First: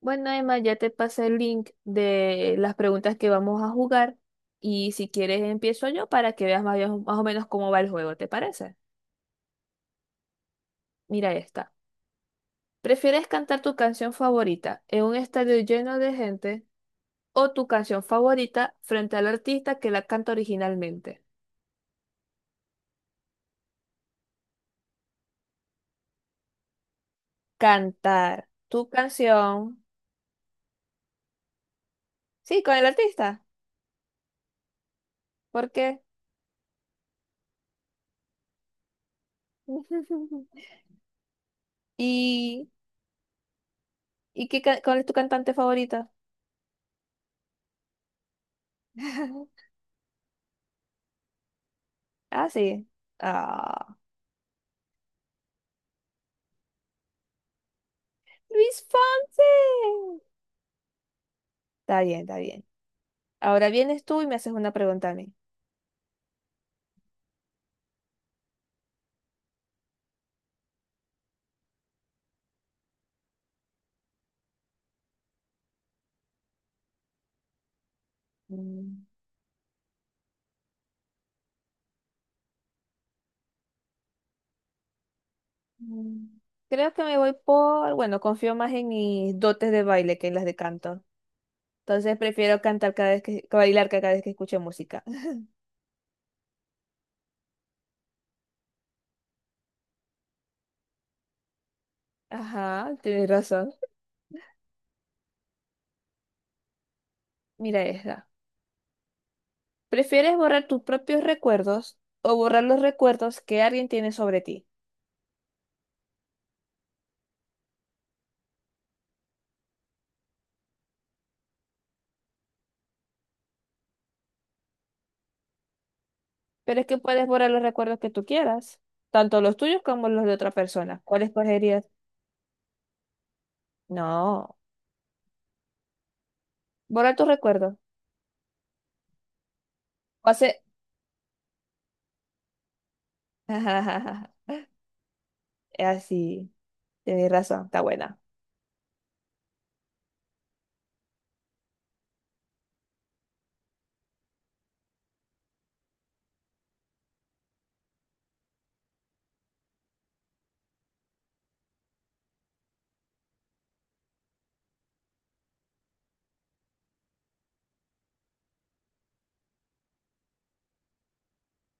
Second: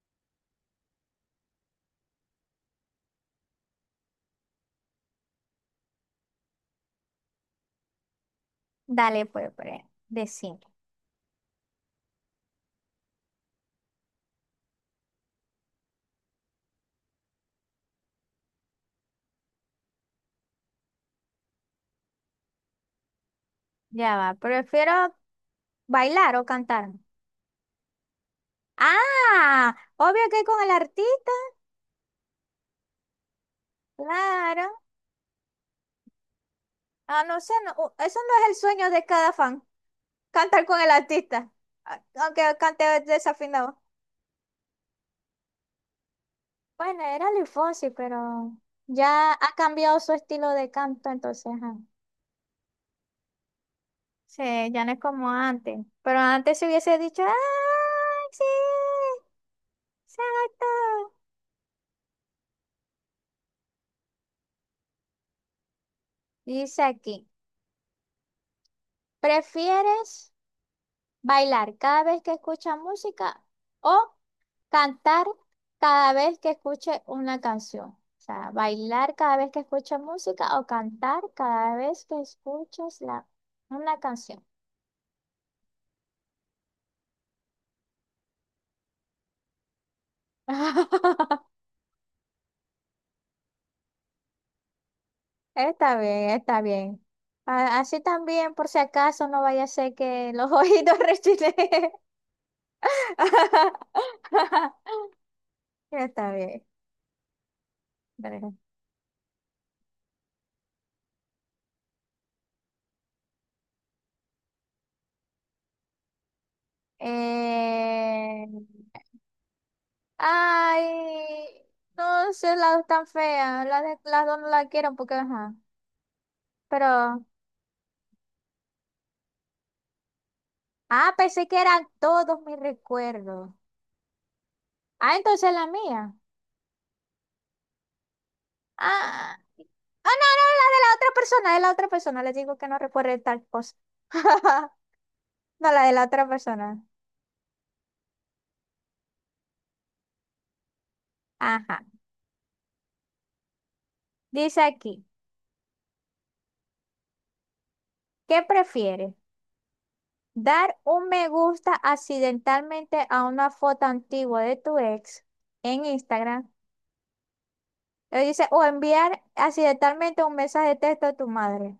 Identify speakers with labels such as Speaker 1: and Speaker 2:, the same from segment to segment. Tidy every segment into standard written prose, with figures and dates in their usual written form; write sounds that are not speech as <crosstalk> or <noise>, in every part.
Speaker 1: Bueno, Emma, ya te pasé el link de las preguntas que vamos a jugar y si quieres empiezo yo para que veas más o menos cómo va el juego, ¿te parece?
Speaker 2: Dale, pues, decime.
Speaker 1: Mira esta. ¿Prefieres cantar tu canción favorita en un estadio lleno de gente o tu canción favorita frente al artista que la canta originalmente?
Speaker 2: Ya va. ¿Prefiero bailar o cantar?
Speaker 1: Cantar tu
Speaker 2: Ah,
Speaker 1: canción.
Speaker 2: obvio que con el artista,
Speaker 1: Sí, con el artista.
Speaker 2: claro.
Speaker 1: ¿Por qué?
Speaker 2: Ah, no sé, no, eso no es el sueño de cada fan,
Speaker 1: <laughs>
Speaker 2: cantar con el artista, aunque
Speaker 1: ¿Y,
Speaker 2: cante desafinado.
Speaker 1: Cuál es tu cantante favorita?
Speaker 2: Bueno, era Luis Fonsi, pero ya ha
Speaker 1: <laughs>
Speaker 2: cambiado su estilo de canto, entonces, ajá.
Speaker 1: Ah, sí. Ah.
Speaker 2: Sí, ya no es como antes. Pero antes se hubiese dicho, ¡ay, sí!
Speaker 1: Luis Fonsi.
Speaker 2: ¡Exacto!
Speaker 1: Está bien, está bien. Ahora vienes tú y me haces una pregunta a mí.
Speaker 2: Dice aquí, ¿prefieres? Bailar cada vez que escucha música o cantar cada vez que escuche una canción. O sea,
Speaker 1: Mm,
Speaker 2: bailar cada vez que escucha música o cantar cada vez que escuches la, una canción.
Speaker 1: mm. Creo que me voy por, bueno, confío más en mis dotes de baile que en las de canto.
Speaker 2: <laughs>
Speaker 1: Entonces prefiero cantar cada vez que, bailar cada vez que escucho música. <laughs>
Speaker 2: Está bien, está bien. Así también, por si acaso, no vaya a ser que los ojitos <laughs> rechileen.
Speaker 1: Ajá, tienes razón.
Speaker 2: <laughs> Está bien.
Speaker 1: Mira esta.
Speaker 2: Pero,
Speaker 1: ¿Prefieres borrar tus propios recuerdos o borrar los recuerdos que alguien tiene sobre ti?
Speaker 2: Eh, ay, no sé, las dos tan feas. Las dos no la quiero porque, ajá.
Speaker 1: Pero es que
Speaker 2: Pero,
Speaker 1: puedes borrar los recuerdos que tú quieras, tanto los tuyos como los de otra persona.
Speaker 2: ah,
Speaker 1: ¿Cuál
Speaker 2: pensé que eran
Speaker 1: escogerías?
Speaker 2: todos mis recuerdos.
Speaker 1: No,
Speaker 2: Ah, entonces la mía.
Speaker 1: borrar tus recuerdos.
Speaker 2: Ah, no, no,
Speaker 1: Hace,
Speaker 2: la de la otra persona, de la otra persona. Les digo que no recuerde tal cosa.
Speaker 1: <laughs> es
Speaker 2: <laughs> No, la de la otra
Speaker 1: así,
Speaker 2: persona.
Speaker 1: tenés razón, está buena.
Speaker 2: Ajá. Dice aquí, ¿qué prefieres? ¿Dar un me gusta accidentalmente a una foto antigua de tu ex en Instagram? Dice, o enviar accidentalmente un mensaje de texto a tu madre.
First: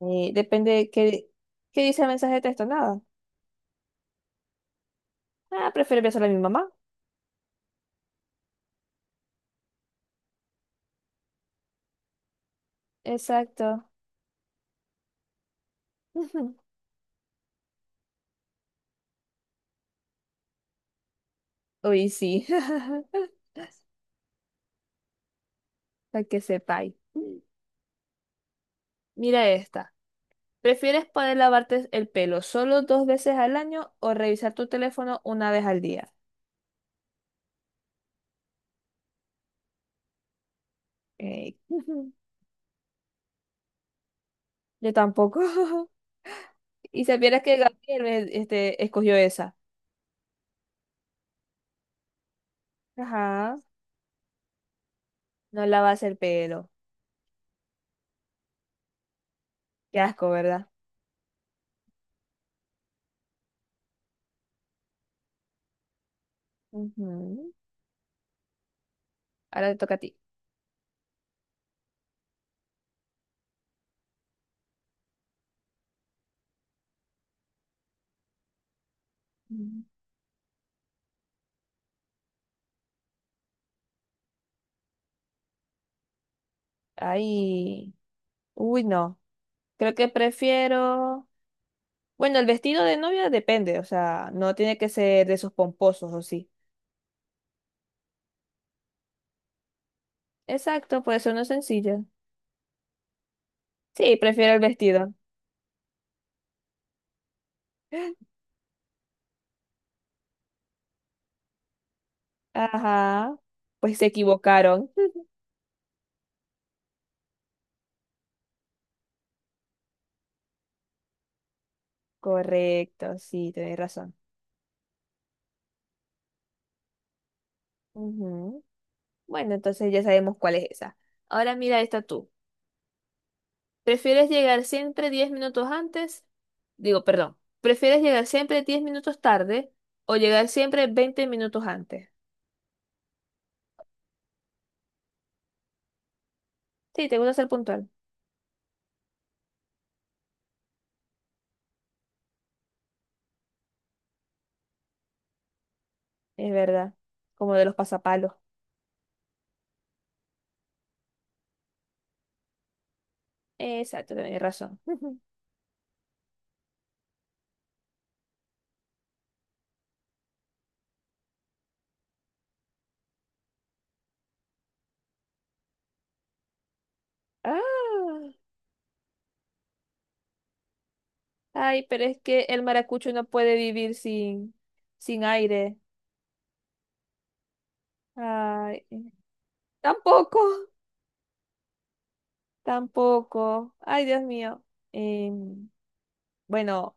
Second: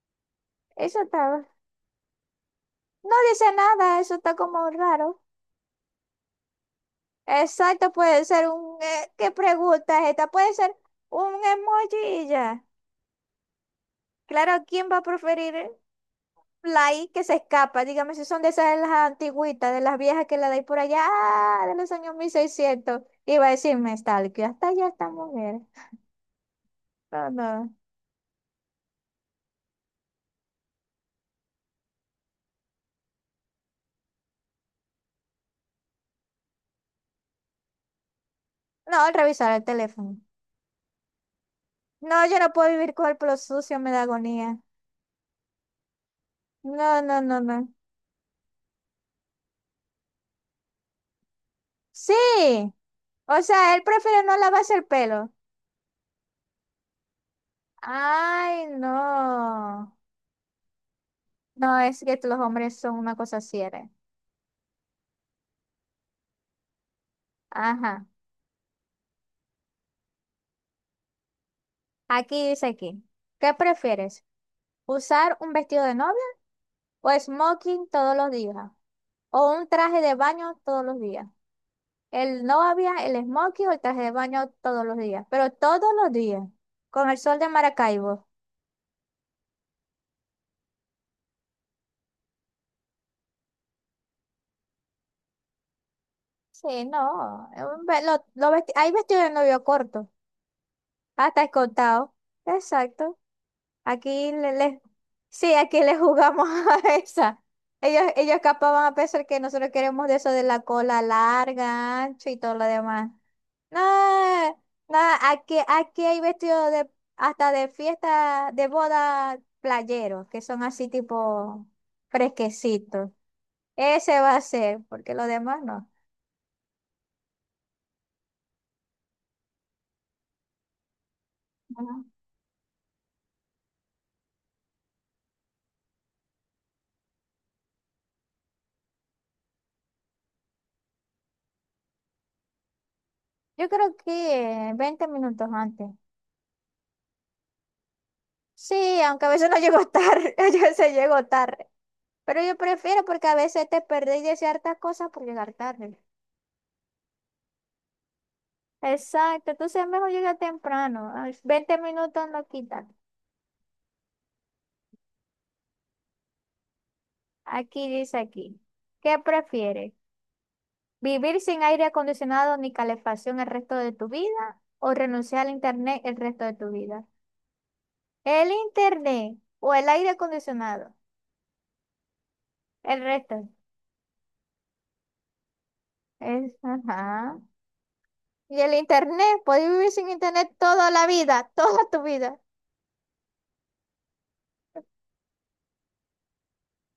Speaker 1: Y depende de
Speaker 2: Eso
Speaker 1: qué,
Speaker 2: está.
Speaker 1: qué dice el mensaje de texto, nada.
Speaker 2: No dice nada, eso está como raro.
Speaker 1: Ah, prefiero besar a mi mamá.
Speaker 2: Exacto, puede ser un, ¿qué pregunta es esta? Puede ser un emoji y ya.
Speaker 1: Exacto.
Speaker 2: Claro, ¿quién va a preferir
Speaker 1: <laughs>
Speaker 2: la I que se escapa? Dígame si son de esas de las antigüitas, de las viejas que la dais por allá, ah, de los
Speaker 1: Uy,
Speaker 2: años
Speaker 1: sí.
Speaker 2: 1600.
Speaker 1: <laughs>
Speaker 2: Iba a decirme, tal, que hasta allá esta mujer.
Speaker 1: Para que sepáis.
Speaker 2: No, no.
Speaker 1: Mira esta. ¿Prefieres poder lavarte el pelo solo 2 veces al año o revisar tu teléfono 1 vez al día?
Speaker 2: No, al revisar el teléfono.
Speaker 1: Eh, <laughs>
Speaker 2: No, yo no puedo vivir con el pelo sucio, me da agonía.
Speaker 1: yo tampoco. <laughs>
Speaker 2: No,
Speaker 1: Y
Speaker 2: no, no,
Speaker 1: supieras que
Speaker 2: no.
Speaker 1: Gabriel escogió esa.
Speaker 2: Sí. O
Speaker 1: Ajá.
Speaker 2: sea, él prefiere no lavarse el pelo.
Speaker 1: No lavas el pelo.
Speaker 2: Ay, no.
Speaker 1: Qué asco, ¿verdad?
Speaker 2: No, es que los hombres son una cosa cierta.
Speaker 1: Ujú.
Speaker 2: Ajá.
Speaker 1: Ahora te toca a ti.
Speaker 2: Aquí dice aquí. ¿Qué prefieres? ¿Usar un vestido de novia o smoking todos los días? ¿O un
Speaker 1: Mm.
Speaker 2: traje de baño todos los días? El novia, el smoking o el traje de baño todos los días. Pero todos los días. Con el sol de
Speaker 1: Ay,
Speaker 2: Maracaibo.
Speaker 1: uy, no. Creo que prefiero. Bueno, el vestido de novia depende, o sea, no tiene que ser de esos pomposos o sí.
Speaker 2: Sí, no. Un ve- lo vesti- Hay vestido de novio corto.
Speaker 1: Exacto, puede
Speaker 2: Ah,
Speaker 1: ser uno
Speaker 2: está
Speaker 1: sencillo.
Speaker 2: escoltado. Exacto.
Speaker 1: Sí,
Speaker 2: Aquí le,
Speaker 1: prefiero el
Speaker 2: le-
Speaker 1: vestido.
Speaker 2: sí, aquí le jugamos <laughs> a esa. Ellos,
Speaker 1: <gasps>
Speaker 2: ellos capaz van a pensar que nosotros queremos de eso de la cola larga, ancho y todo lo demás.
Speaker 1: Ajá,
Speaker 2: No,
Speaker 1: pues se equivocaron.
Speaker 2: no,
Speaker 1: <laughs>
Speaker 2: aquí hay vestidos de, hasta de fiesta, de boda playeros, que son así tipo fresquecitos.
Speaker 1: Correcto, sí, tenés razón.
Speaker 2: Ese va a ser, porque lo demás no.
Speaker 1: Ujú. Bueno, entonces ya sabemos cuál es esa. Ahora mira esta
Speaker 2: Ujú.
Speaker 1: tú. ¿Prefieres llegar siempre 10 minutos antes? Digo, perdón, ¿prefieres llegar siempre 10 minutos tarde o llegar siempre 20 minutos antes?
Speaker 2: Yo creo que 20 minutos antes.
Speaker 1: Sí, te gusta ser puntual.
Speaker 2: Sí, aunque a veces no llego tarde, <laughs> a veces llego tarde. Pero yo prefiero porque a veces te perdés de ciertas cosas por llegar tarde.
Speaker 1: Es verdad. Como de los pasapalos.
Speaker 2: Exacto, entonces es mejor llegar temprano. A los minutos no quitan.
Speaker 1: Exacto, tenés razón. <laughs>
Speaker 2: Aquí dice aquí. ¿Qué prefieres? ¿Vivir sin aire acondicionado ni calefacción el resto de tu vida o renunciar al internet el resto de tu vida?
Speaker 1: Ah,
Speaker 2: ¿El internet o el aire acondicionado?
Speaker 1: ay, pero es que el
Speaker 2: El
Speaker 1: maracucho no
Speaker 2: resto.
Speaker 1: puede vivir sin, sin aire.
Speaker 2: Es, ajá. Y el
Speaker 1: Ay,
Speaker 2: internet, puedes vivir sin
Speaker 1: tampoco,
Speaker 2: internet toda la vida, <laughs> toda tu vida.
Speaker 1: tampoco. Ay, Dios mío. Em, bueno,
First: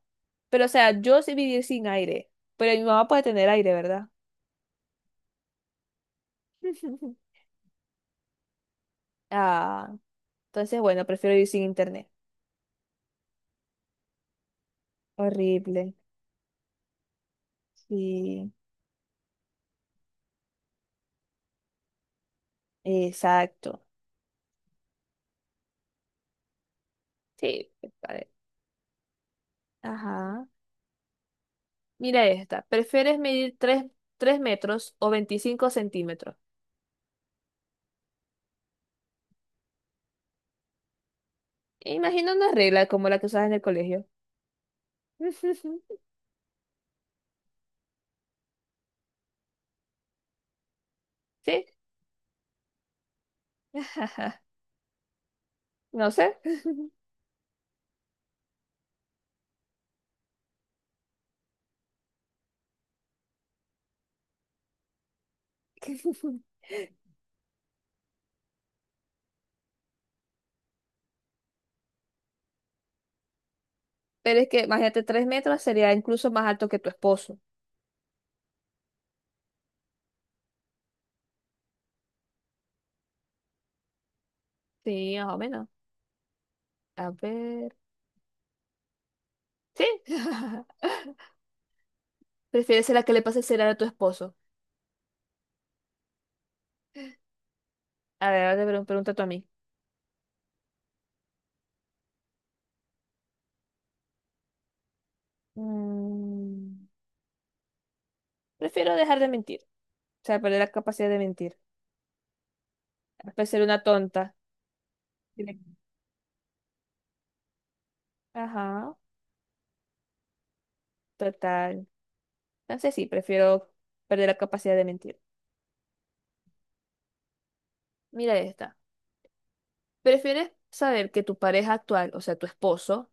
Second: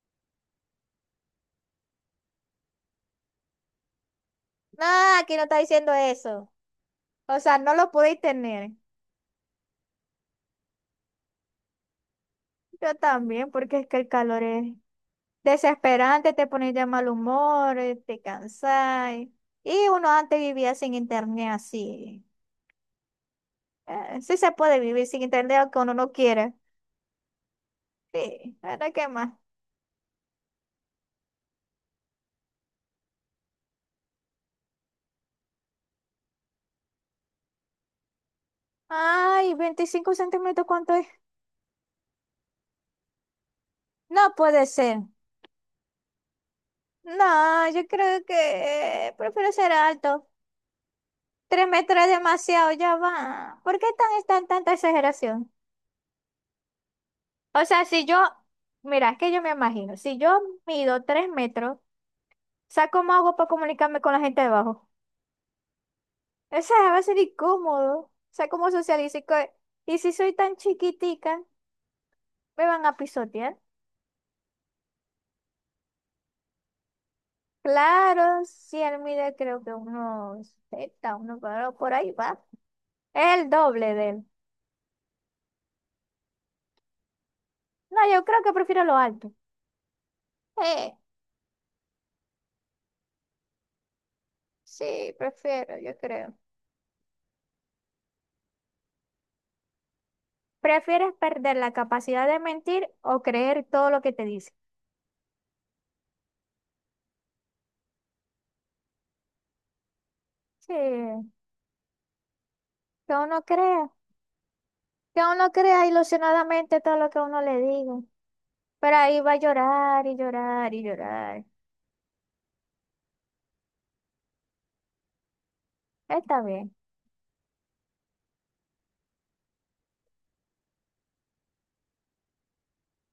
Speaker 1: pero o sea, yo sé vivir sin aire, pero mi mamá puede tener aire, ¿verdad?
Speaker 2: No, aquí no está diciendo eso.
Speaker 1: <laughs>
Speaker 2: O sea, no lo podéis tener.
Speaker 1: Ah. Entonces, bueno, prefiero ir sin internet.
Speaker 2: Yo también, porque es que el calor es
Speaker 1: Horrible.
Speaker 2: desesperante, te pones de mal humor, te
Speaker 1: Sí,
Speaker 2: cansáis. Y uno antes vivía sin internet así.
Speaker 1: exacto.
Speaker 2: Sí se puede vivir sin internet aunque uno no quiere.
Speaker 1: Sí, a ver,
Speaker 2: Sí, ahora qué más.
Speaker 1: ajá. Mira esta. ¿Prefieres medir tres metros o 25 centímetros?
Speaker 2: Ay, 25 centímetros, ¿cuánto es?
Speaker 1: Imagina una regla como la que usas en el colegio.
Speaker 2: No puede ser.
Speaker 1: <laughs>
Speaker 2: No, yo creo que prefiero ser alto.
Speaker 1: ¿Sí?
Speaker 2: Tres metros es demasiado, ya va. ¿Por qué
Speaker 1: <laughs>
Speaker 2: tanta exageración?
Speaker 1: No sé. <laughs>
Speaker 2: O sea, si yo, mira, es que yo me imagino, si yo mido 3 metros, o sea, ¿cómo hago para comunicarme con la gente debajo abajo? O sea, va a ser incómodo. O sea, ¿cómo socializo? Y si soy tan chiquitica, ¿me van a pisotear?
Speaker 1: Pero es que, imagínate, 3 metros sería incluso más alto que tu esposo.
Speaker 2: Claro, si él mide creo que unos 70, uno pero por ahí va. Es el doble de él.
Speaker 1: Sí, más o menos. A ver.
Speaker 2: No, yo creo que prefiero lo alto.
Speaker 1: Sí. <laughs>
Speaker 2: Eh,
Speaker 1: ¿Prefieres ser la que le pase el celular a tu esposo?
Speaker 2: sí, prefiero, yo creo.
Speaker 1: A ver, ahora te pregunta tú a mí.
Speaker 2: ¿Prefieres perder la capacidad de mentir o creer todo lo que te dice?
Speaker 1: Mm, prefiero dejar de mentir. O sea, perder la
Speaker 2: Sí,
Speaker 1: capacidad de mentir.
Speaker 2: uno
Speaker 1: A ser una
Speaker 2: crea,
Speaker 1: tonta.
Speaker 2: que uno
Speaker 1: Tiene-
Speaker 2: crea ilusionadamente todo lo que uno le diga.
Speaker 1: Ajá,
Speaker 2: Pero ahí va a llorar y llorar y llorar.
Speaker 1: total. Entonces sí, prefiero perder la capacidad de mentir.
Speaker 2: Está bien.
Speaker 1: Mira esta. ¿Prefieres saber que tu pareja actual, o sea, tu esposo,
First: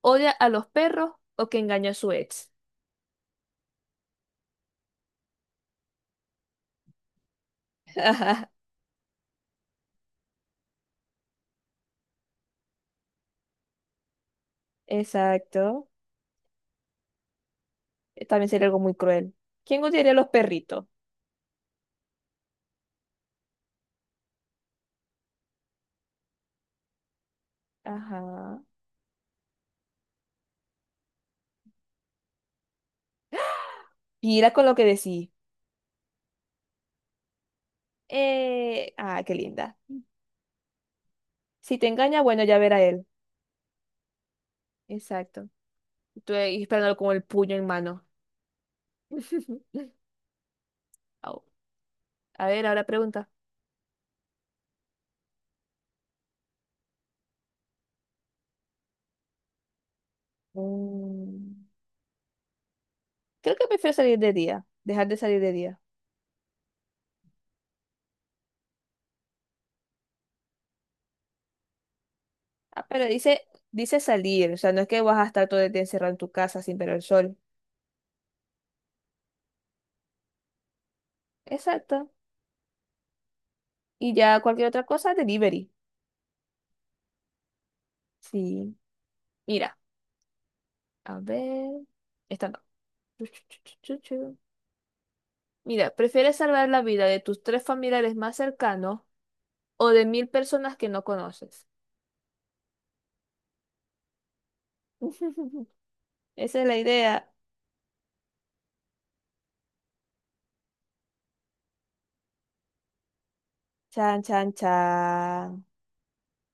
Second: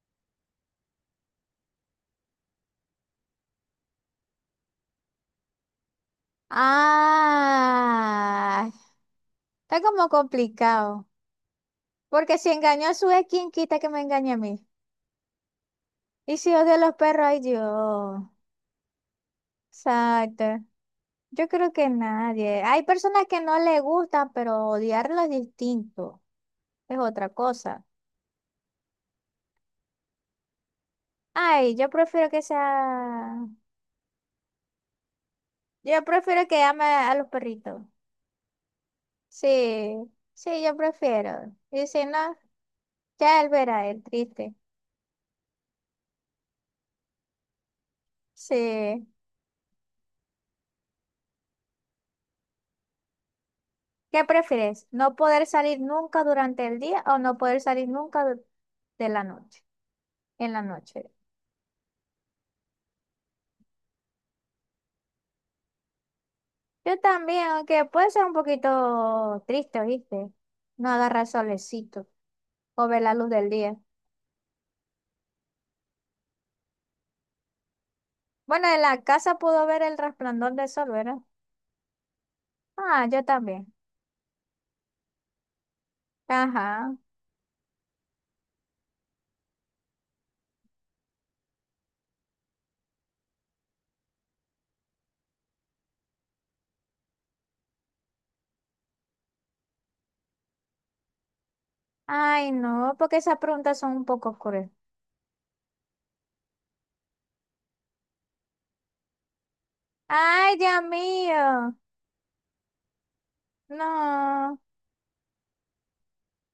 Speaker 1: odia a los perros o que engañó a su ex?
Speaker 2: Ah, está como complicado. Porque si engañó a su ex, ¿quién quita que me engañe a mí?
Speaker 1: <laughs> Exacto.
Speaker 2: Y si odio a los perros, ay Dios.
Speaker 1: También sería algo muy cruel. ¿Quién odiaría a los
Speaker 2: Exacto.
Speaker 1: perritos?
Speaker 2: Yo creo que nadie. Hay personas que no le gustan, pero odiarlo es distinto. Es otra cosa.
Speaker 1: Ajá.
Speaker 2: Ay, yo prefiero que sea.
Speaker 1: Mira con lo que decís.
Speaker 2: Yo prefiero que ame a los perritos.
Speaker 1: Qué linda.
Speaker 2: Sí, sí, yo prefiero.
Speaker 1: Si te
Speaker 2: Y si
Speaker 1: engaña,
Speaker 2: no,
Speaker 1: bueno, ya verá él.
Speaker 2: ya él verá, el triste.
Speaker 1: Exacto. Estuve ahí esperándolo con el puño en mano.
Speaker 2: Sí.
Speaker 1: <laughs> Au. A ver, ahora pregunta.
Speaker 2: ¿Qué prefieres? ¿No poder salir nunca durante el día o no poder salir nunca de la noche? En la noche.
Speaker 1: Mm, creo que prefiero salir de día, dejar de salir de día.
Speaker 2: Yo también, aunque puede ser un poquito triste, ¿viste? No agarrar solecito
Speaker 1: Ah,
Speaker 2: o ver
Speaker 1: pero
Speaker 2: la luz
Speaker 1: dice,
Speaker 2: del día.
Speaker 1: dice salir, o sea, no es que vas a estar todo el día encerrado en tu casa sin ver el sol.
Speaker 2: Bueno, en la casa puedo ver el resplandor del sol, ¿verdad?
Speaker 1: Exacto.
Speaker 2: Ah, yo también.
Speaker 1: Y ya cualquier otra cosa, delivery.
Speaker 2: Ajá.
Speaker 1: Sí. Mira, a ver. Esta no. Chu, chu, chu, chu, chu, chu. Mira, ¿prefieres salvar la vida de tus tres familiares más cercanos o de 1.000 personas que no conoces?
Speaker 2: Ay, no, porque esas preguntas son un poco crueles.
Speaker 1: <laughs> Esa es la idea.
Speaker 2: Ay, Dios mío.
Speaker 1: Chan, chan,
Speaker 2: No.
Speaker 1: chan.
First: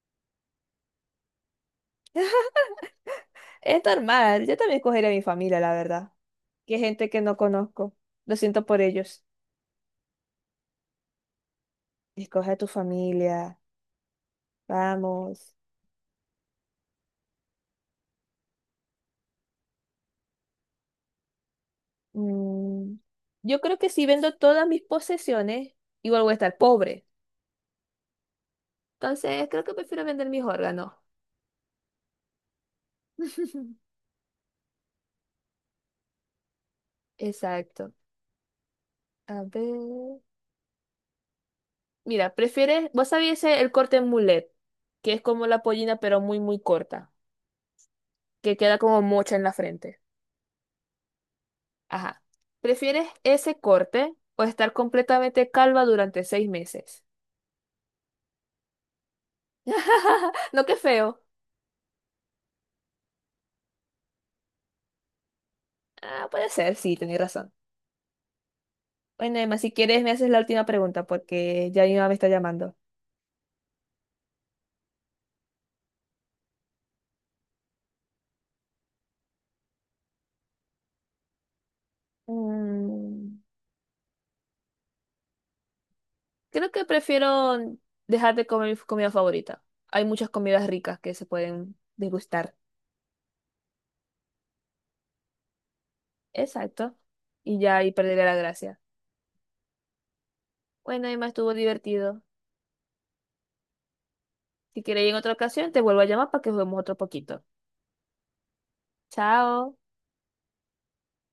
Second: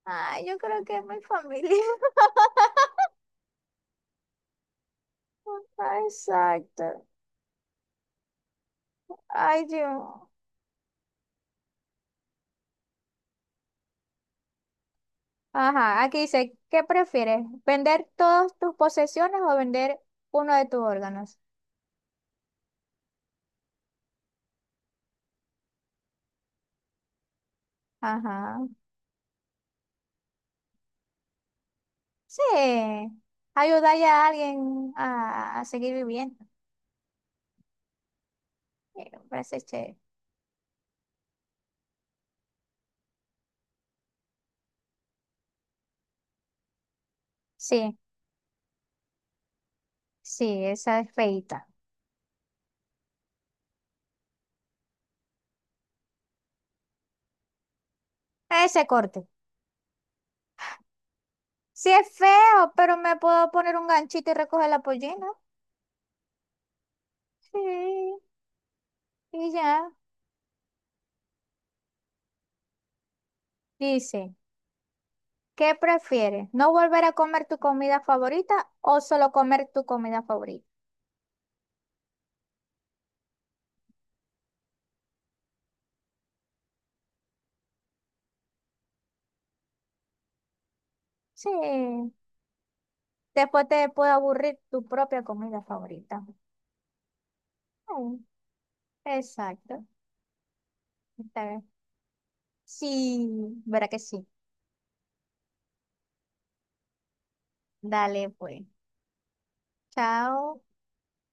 Speaker 2: Ay, yo creo que es mi familia.
Speaker 1: Es normal, yo también escogería a mi familia, la
Speaker 2: <laughs> Ay,
Speaker 1: verdad. Que
Speaker 2: exacto.
Speaker 1: gente que no conozco. Lo siento por ellos.
Speaker 2: Ay, Dios.
Speaker 1: Escoge a tu familia. Vamos.
Speaker 2: Ajá, aquí dice, ¿qué prefieres? ¿Vender todas tus posesiones o vender uno de tus órganos?
Speaker 1: Mm, yo creo que si vendo todas mis posesiones, igual voy a estar pobre.
Speaker 2: Ajá.
Speaker 1: Entonces, creo que prefiero vender mis órganos.
Speaker 2: Sí.
Speaker 1: <laughs>
Speaker 2: Ayudar ya a alguien a seguir viviendo.
Speaker 1: Exacto.
Speaker 2: Sí, me
Speaker 1: A
Speaker 2: parece chévere.
Speaker 1: ver. Mira, prefieres, vos sabías el corte en mulet, que es como la pollina, pero muy, muy corta,
Speaker 2: Sí,
Speaker 1: que queda como mocha en la frente.
Speaker 2: sí, esa es feita.
Speaker 1: Ajá. ¿Prefieres ese corte o estar completamente calva durante 6 meses?
Speaker 2: Ese corte.
Speaker 1: <laughs> No, qué feo.
Speaker 2: Sí es feo, pero me puedo poner un ganchito y recoger la pollina.
Speaker 1: Ah, puede ser, sí, tenés razón.
Speaker 2: Sí,
Speaker 1: Bueno,
Speaker 2: y
Speaker 1: Emma, si
Speaker 2: ya.
Speaker 1: quieres me haces la última pregunta porque ya mi mamá me está llamando.
Speaker 2: Dice, ¿qué prefieres? ¿No volver a comer tu comida favorita o solo comer tu comida favorita?
Speaker 1: Mm, creo que prefiero dejar de comer mi comida favorita. Hay muchas comidas ricas que se
Speaker 2: Sí,
Speaker 1: pueden degustar.
Speaker 2: después te puede aburrir tu propia comida favorita.
Speaker 1: Exacto. Y ya ahí
Speaker 2: Mm,
Speaker 1: perderé la gracia.
Speaker 2: exacto.
Speaker 1: Bueno, Emma,
Speaker 2: Está
Speaker 1: estuvo
Speaker 2: bien.
Speaker 1: divertido.
Speaker 2: Sí, verá que sí.
Speaker 1: Si quieres ir en otra ocasión, te vuelvo a llamar para que juguemos otro poquito.
Speaker 2: Dale, pues.
Speaker 1: Chao.
Speaker 2: Chao.